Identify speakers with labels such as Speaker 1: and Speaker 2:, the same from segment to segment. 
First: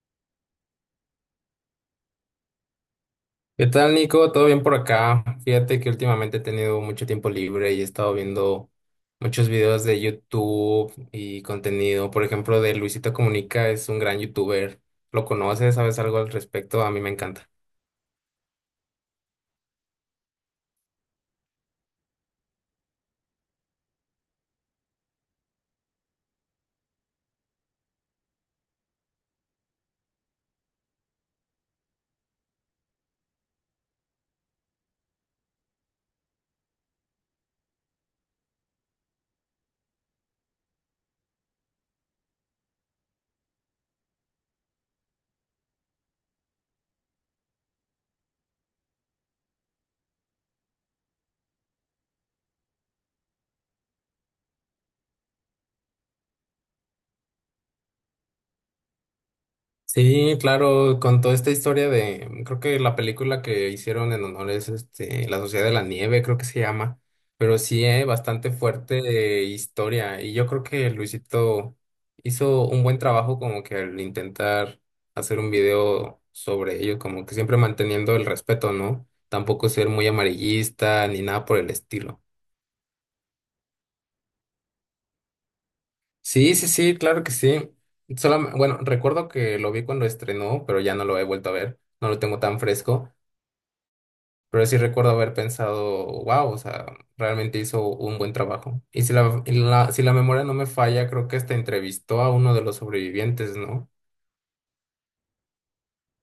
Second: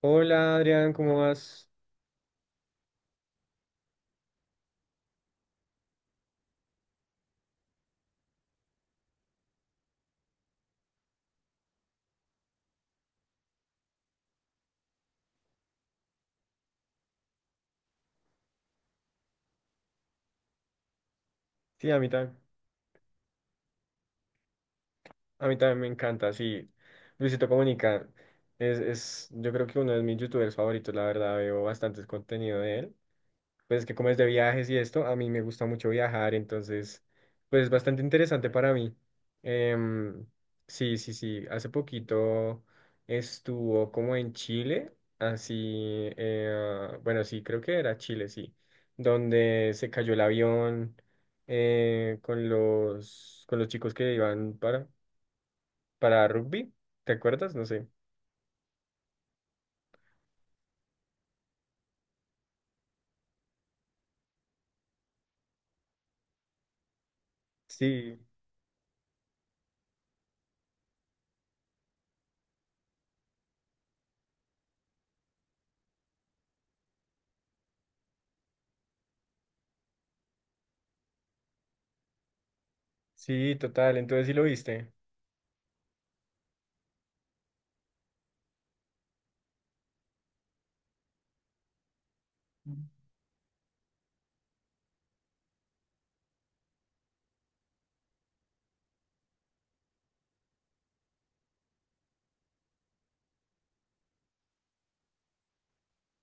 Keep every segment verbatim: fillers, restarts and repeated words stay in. Speaker 1: Hola Adrián, ¿cómo vas?
Speaker 2: ¿Qué tal, Nico? ¿Todo bien por acá? Fíjate que últimamente he tenido mucho tiempo libre y he estado viendo muchos videos de YouTube y contenido. Por ejemplo, de Luisito Comunica, es un gran youtuber. ¿Lo conoces? ¿Sabes algo al respecto? A mí me encanta.
Speaker 1: Sí, a mí, tam- a mí también me encanta, sí. Luisito Comunica es, es, yo creo que uno de mis youtubers favoritos, la verdad, veo bastantes contenido de él. Pues que como es de viajes y esto, a mí me gusta mucho viajar, entonces, pues es bastante interesante para mí. Em, sí, sí, sí, hace poquito estuvo como en Chile, así, eh, bueno, sí, creo que era Chile, sí, donde se cayó el avión eh, con los, con los chicos que iban para, para rugby, ¿te acuerdas? No sé.
Speaker 2: Sí, claro, con toda esta historia de, creo que la película que hicieron en honor es este, La Sociedad de la Nieve, creo que se llama, pero sí, eh,
Speaker 1: Sí,
Speaker 2: bastante fuerte eh, historia, y yo creo que Luisito hizo un buen trabajo, como que al intentar hacer un video sobre ello, como que siempre manteniendo el respeto, ¿no? Tampoco ser muy amarillista ni nada por el estilo.
Speaker 1: sí, total, entonces sí lo viste.
Speaker 2: Sí, sí, sí, claro que sí. Solam- bueno, recuerdo que lo vi cuando estrenó, pero ya no lo he vuelto a ver, no lo tengo tan fresco. Pero sí recuerdo haber pensado, wow. O sea, realmente hizo un buen trabajo. Y si la, y la- si la memoria no me falla, creo que hasta entrevistó a uno de los sobrevivientes, ¿no?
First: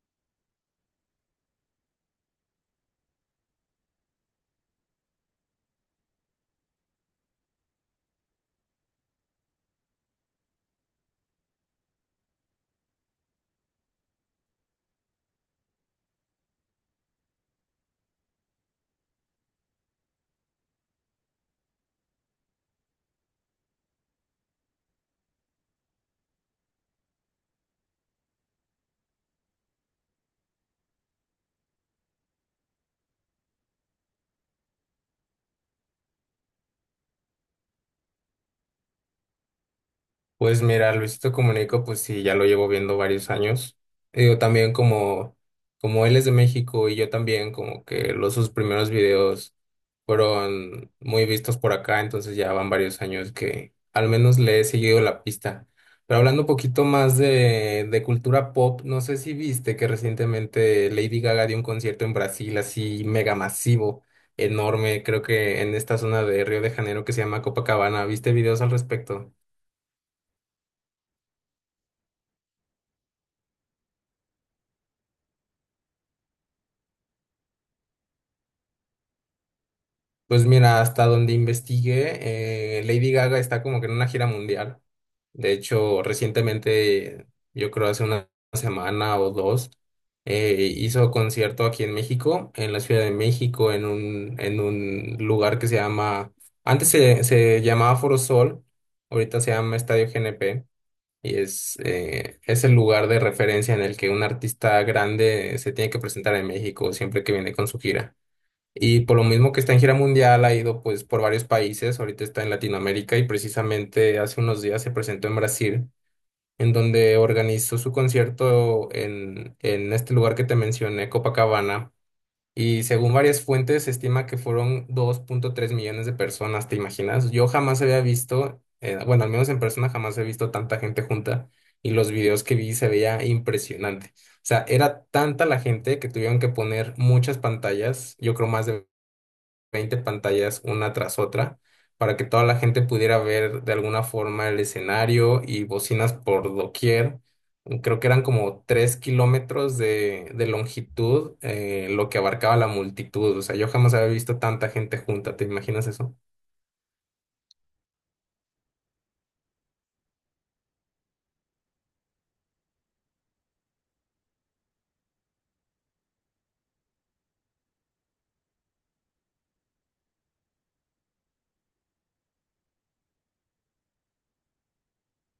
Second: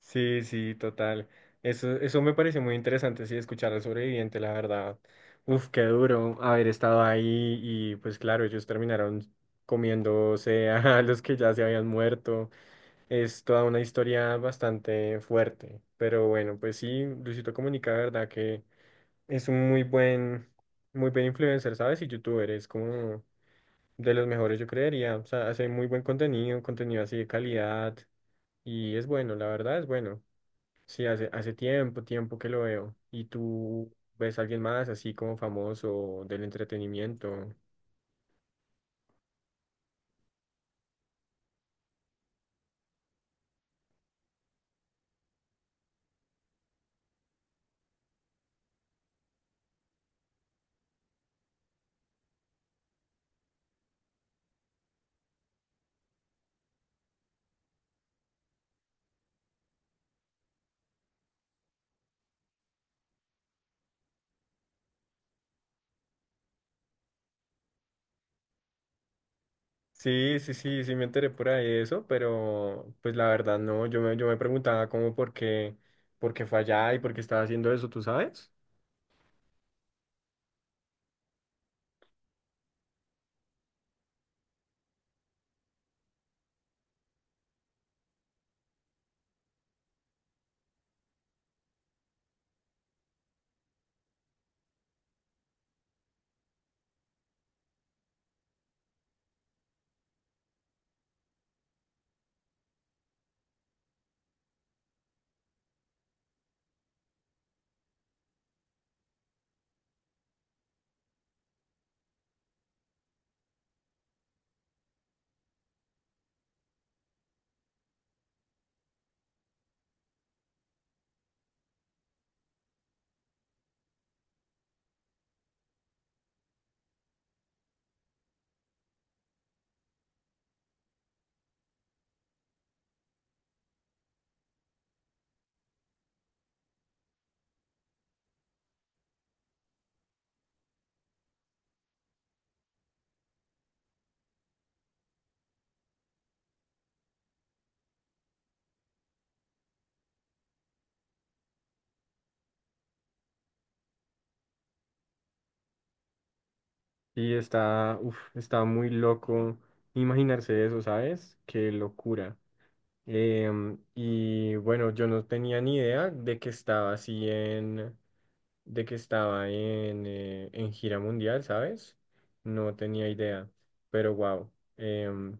Speaker 1: Sí, sí, total. Eso, eso me pareció muy interesante, sí, escuchar al sobreviviente, la verdad. Uf, qué duro haber estado ahí y pues claro, ellos terminaron comiéndose a los que ya se habían muerto. Es toda una historia bastante fuerte, pero bueno, pues sí, Luisito Comunica, la verdad que es un muy buen, muy buen influencer, ¿sabes? Y youtuber, es como de los mejores, yo creería. O sea, hace muy buen contenido, contenido así de calidad y es bueno, la verdad es bueno. Sí, hace, hace tiempo, tiempo que lo veo. ¿Y tú ves a alguien más así como famoso del entretenimiento?
Speaker 2: Pues mira, Luisito Comunico, pues sí, ya lo llevo viendo varios años. Digo, también como, como él es de México, y yo también, como que los sus primeros videos fueron muy vistos por acá, entonces ya van varios años que al menos le he seguido la pista. Pero hablando un poquito más de, de cultura pop, no sé si viste que recientemente Lady Gaga dio un concierto en Brasil así mega masivo, enorme, creo que en esta zona de Río de Janeiro que se llama Copacabana. ¿Viste videos al respecto?
Speaker 1: Sí, sí, sí, sí me enteré por ahí de eso, pero pues la verdad no, yo me, yo me preguntaba como por qué, por qué fue allá y por qué estaba haciendo eso, ¿tú sabes?
Speaker 2: Pues mira, hasta donde investigué, eh, Lady Gaga está como que en una gira mundial. De hecho, recientemente, yo creo hace una semana o dos, eh, hizo concierto aquí en México, en la Ciudad de México, en un, en un lugar que se llama, antes se, se llamaba Foro Sol, ahorita se llama Estadio G N P, y es, eh, es el lugar de referencia en el que un artista grande se tiene que presentar en México siempre que viene con su gira. Y por lo mismo que está en gira mundial, ha ido pues por varios países. Ahorita está en Latinoamérica, y precisamente hace unos días se presentó en Brasil, en donde organizó su concierto en, en este lugar que te mencioné, Copacabana. Y según varias fuentes, se estima que fueron dos punto tres millones de personas. ¿Te imaginas? Yo jamás había visto, eh, bueno, al menos en persona jamás he visto tanta gente junta, y los videos que vi se veía impresionante. O sea, era tanta la gente que tuvieron que poner muchas pantallas, yo creo más de veinte pantallas una tras otra, para que toda la gente pudiera ver de alguna forma el escenario, y bocinas por doquier. Creo que eran como tres kilómetros de, de longitud, eh, lo que abarcaba la multitud. O sea, yo jamás había visto tanta gente junta. ¿Te imaginas eso?
Speaker 1: Y está, uf, está muy loco imaginarse eso, ¿sabes? Qué locura. Em, y bueno, yo no tenía ni idea de que estaba así en... de que estaba en, eh, en gira mundial, ¿sabes? No tenía idea, pero wow,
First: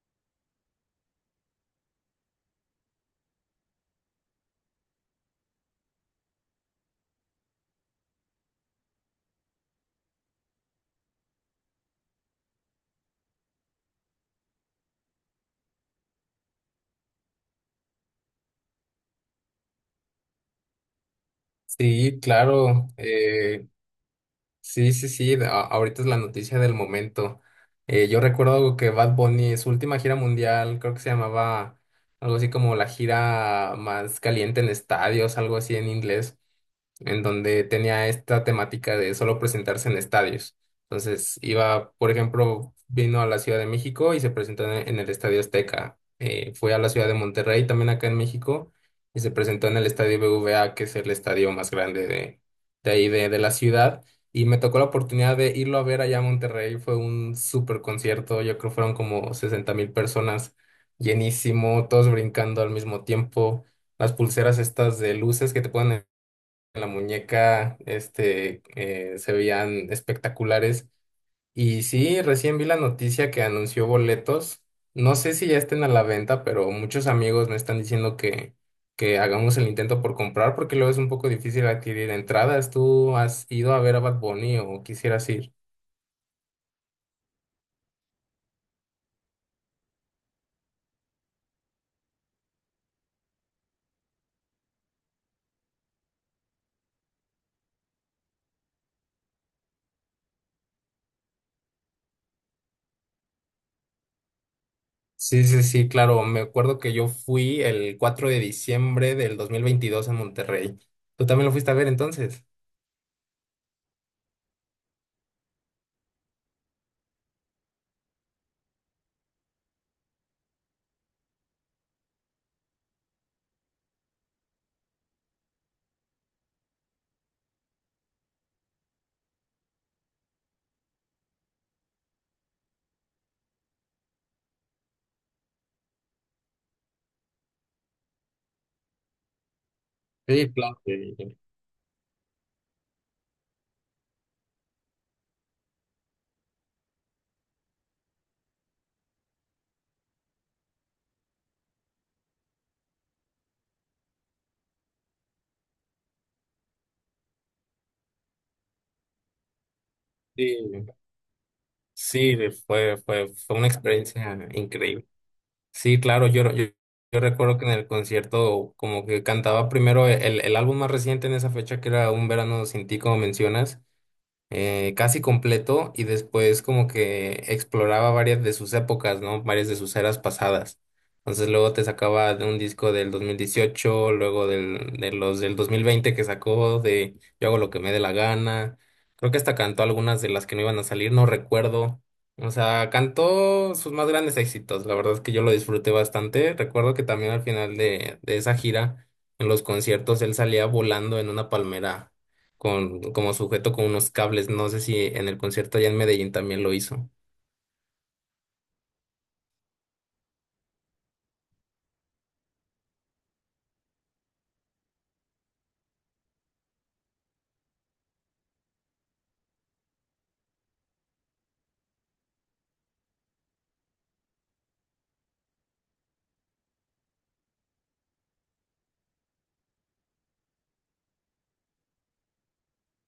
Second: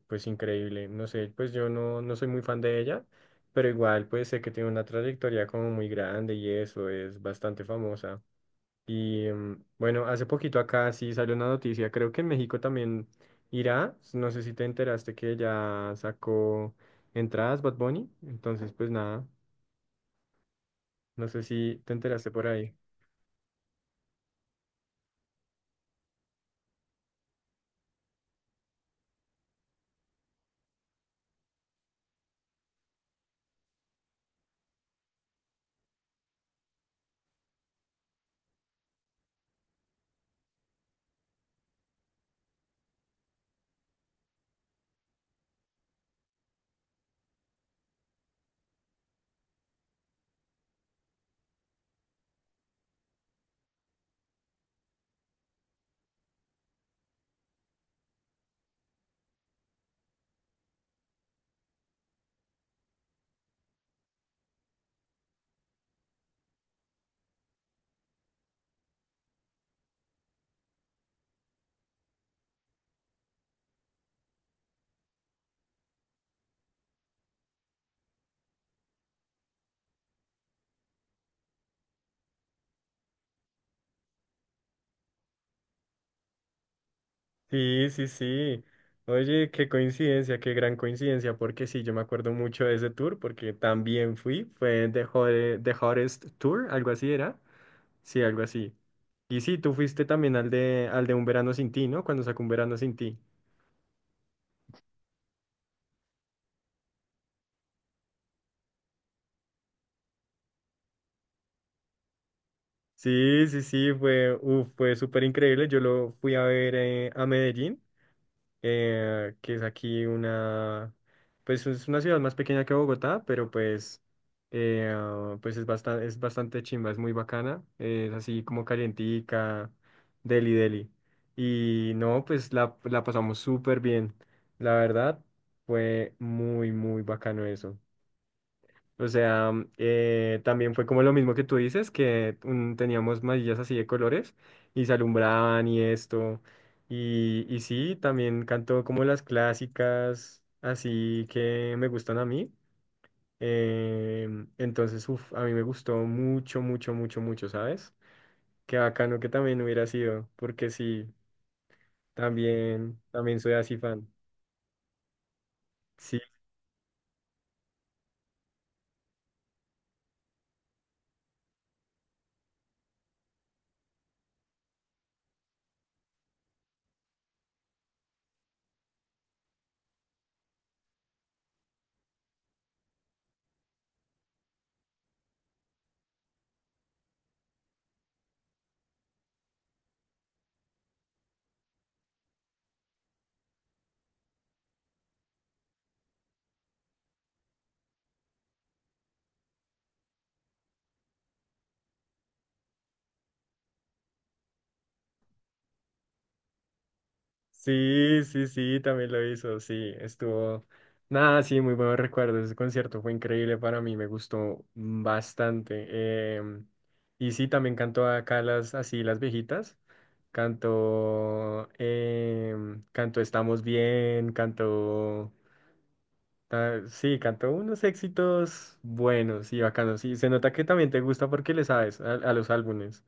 Speaker 1: pues increíble. No sé, pues yo no, no soy muy fan de ella, pero igual pues sé que tiene una trayectoria como muy grande y eso es bastante famosa. Y em, bueno, hace poquito acá sí salió una noticia, creo que en México también irá, no sé si te enteraste que ya sacó entradas Bad Bunny, entonces pues nada, no sé si te
Speaker 2: Sí,
Speaker 1: enteraste por ahí.
Speaker 2: claro. Eh, Sí, sí, sí, de- a- ahorita es la noticia del momento. Eh, yo recuerdo que Bad Bunny, su última gira mundial, creo que se llamaba algo así como la gira más caliente en estadios, algo así en inglés, en donde tenía esta temática de solo presentarse en estadios. Entonces iba, por ejemplo, vino a la Ciudad de México y se presentó en en el Estadio Azteca. Eh, fue a la Ciudad de Monterrey, también acá en México, y se presentó en el Estadio B B V A, que es el estadio más grande de, de ahí, de, de la ciudad. Y me tocó la oportunidad de irlo a ver allá a Monterrey. Fue un súper concierto. Yo creo que fueron como sesenta mil personas, llenísimo, todos brincando al mismo tiempo. Las pulseras estas de luces que te ponen en la muñeca, este, eh, se veían espectaculares. Y sí, recién vi la noticia que anunció boletos. No sé si ya estén a la venta, pero muchos amigos me están diciendo que, que hagamos el intento por comprar porque luego es un poco difícil adquirir entradas. ¿Tú has ido a ver a Bad Bunny o quisieras ir?
Speaker 1: Sí, sí, sí. Oye, qué coincidencia, qué gran coincidencia, porque sí, yo me acuerdo mucho de ese tour, porque también fui, fue The Hot- The Hottest Tour, algo así era. Sí, algo así. Y sí, tú fuiste también al de, al de Un Verano Sin Ti, ¿no? Cuando sacó Un Verano Sin Ti.
Speaker 2: Sí, sí, sí, claro. Me acuerdo que yo fui el cuatro de diciembre del dos mil veintidós en Monterrey. ¿Tú también lo fuiste a ver entonces?
Speaker 1: Sí, sí, sí, fue, uf, fue súper increíble. Yo lo fui a ver eh, a Medellín, eh, que es aquí una, pues es una ciudad más pequeña que Bogotá, pero pues, eh, ah, pues es bastante, es bastante chimba, es muy bacana, eh, es así como calientica, deli deli. Y no, pues la, la pasamos súper bien, la verdad, fue muy, muy bacano eso. O sea, mm, eh,
Speaker 2: Sí,
Speaker 1: también
Speaker 2: claro.
Speaker 1: fue como lo mismo
Speaker 2: Sí.
Speaker 1: que tú dices, que mm, teníamos mallas así de colores y se alumbraban y esto. Y, y sí, también cantó como las clásicas, así que me gustan a mí. Em, entonces, uf, a mí me gustó mucho, mucho, mucho, mucho, ¿sabes? Qué bacano que también hubiera sido, porque
Speaker 2: Sí.
Speaker 1: sí,
Speaker 2: Sí, fue,
Speaker 1: también,
Speaker 2: fue,
Speaker 1: también soy
Speaker 2: fue una
Speaker 1: así fan.
Speaker 2: experiencia increíble. Sí,
Speaker 1: Sí.
Speaker 2: claro, yo, yo, yo recuerdo que en el concierto como que cantaba primero el, el álbum más reciente en esa fecha que era Un Verano Sin Ti, como mencionas, eh, casi completo, y después como que exploraba varias de sus épocas, ¿no? Varias de sus eras pasadas. Entonces luego te sacaba de un disco del dos mil dieciocho, luego del, de los del dos mil veinte que sacó de Yo hago lo que me dé la gana. Creo que hasta cantó algunas de las que no iban a salir, no recuerdo. O sea, cantó sus más grandes éxitos. La verdad es que yo lo disfruté bastante. Recuerdo que también al final de, de esa gira, en los conciertos, él salía volando en una palmera con, como sujeto con unos cables. No sé si en el concierto allá en Medellín también lo hizo.
Speaker 1: Sí, sí, sí, también lo hizo, sí, estuvo, nada, sí, muy buenos recuerdos, ese concierto fue increíble para mí, me gustó bastante. Em, y sí, también cantó acá las, así, las viejitas, cantó, em, cantó Estamos Bien, cantó, ta- sí, cantó unos éxitos buenos y bacanos. Sí, se nota que también te gusta porque le sabes a, a los álbumes.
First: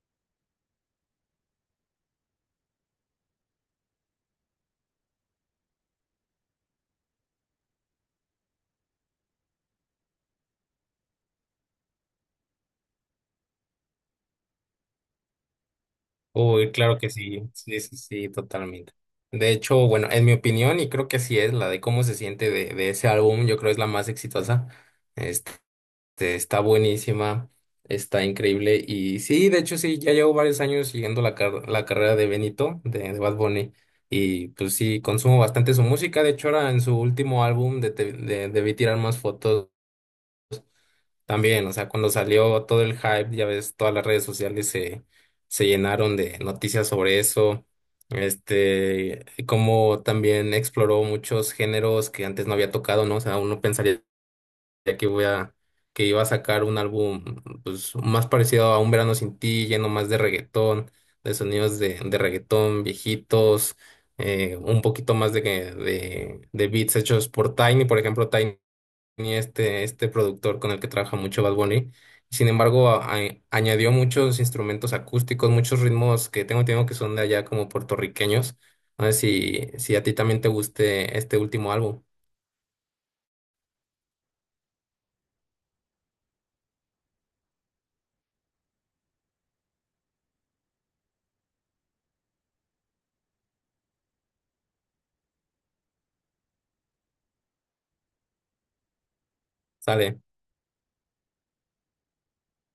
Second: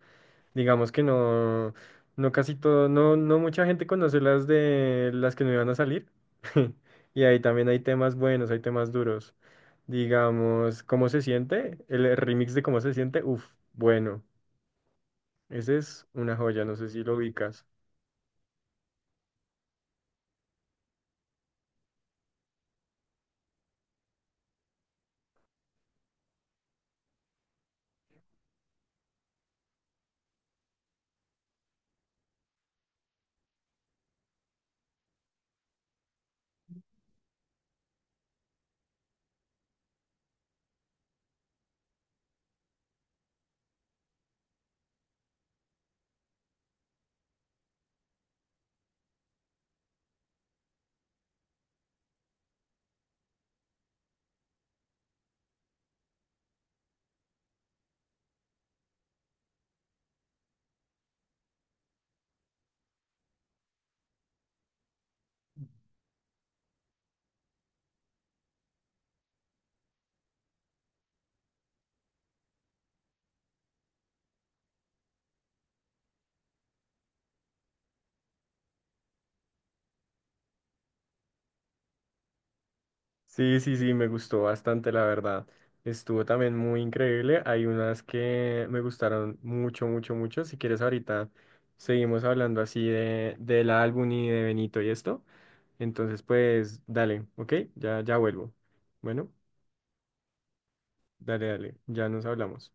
Speaker 1: Digamos que no, no casi todo, no, no mucha gente conoce las de las que no iban a salir. Y ahí también hay temas buenos, hay temas duros. Digamos, ¿cómo se siente? El remix de cómo se siente, uff, bueno, ese es una joya,
Speaker 2: Uy,
Speaker 1: no sé
Speaker 2: claro
Speaker 1: si
Speaker 2: que
Speaker 1: lo
Speaker 2: sí,
Speaker 1: ubicas.
Speaker 2: sí, sí, sí, totalmente. De hecho, bueno, en mi opinión, y creo que sí es la de cómo se siente de, de ese álbum, yo creo es la más exitosa. Este, está buenísima, está increíble. Y sí, de hecho, sí, ya llevo varios años siguiendo la, car- la carrera de Benito, de, de Bad Bunny. Y pues sí, consumo bastante su música. De hecho, ahora en su último álbum de, Te- de Debí tirar más fotos. También, o sea, cuando salió todo el hype, ya ves, todas las redes sociales se, se llenaron de noticias sobre eso. Este, como también exploró muchos géneros que antes no había tocado, ¿no? O sea, uno pensaría que voy a, que iba a sacar un álbum, pues, más parecido a Un Verano Sin Ti, lleno más de reggaetón, de sonidos de, de reggaetón viejitos, eh, un poquito más de, que- de, de beats hechos por Tiny. Por ejemplo, Tiny tenía este, este productor con el que trabaja mucho Bad Bunny. Sin embargo, a- a- añadió muchos instrumentos acústicos, muchos ritmos que tengo entendido que son de allá como puertorriqueños. No sé si, si a ti también te guste este último álbum.
Speaker 1: Sí, sí, sí, me gustó bastante, la verdad. Estuvo también muy increíble. Hay unas que me gustaron mucho, mucho, mucho. Si quieres, ahorita seguimos hablando así de, del álbum y de Benito y esto. Entonces, pues, dale, ¿ok? Ya, ya vuelvo. Bueno,
Speaker 2: Sale.
Speaker 1: dale, dale, ya nos hablamos.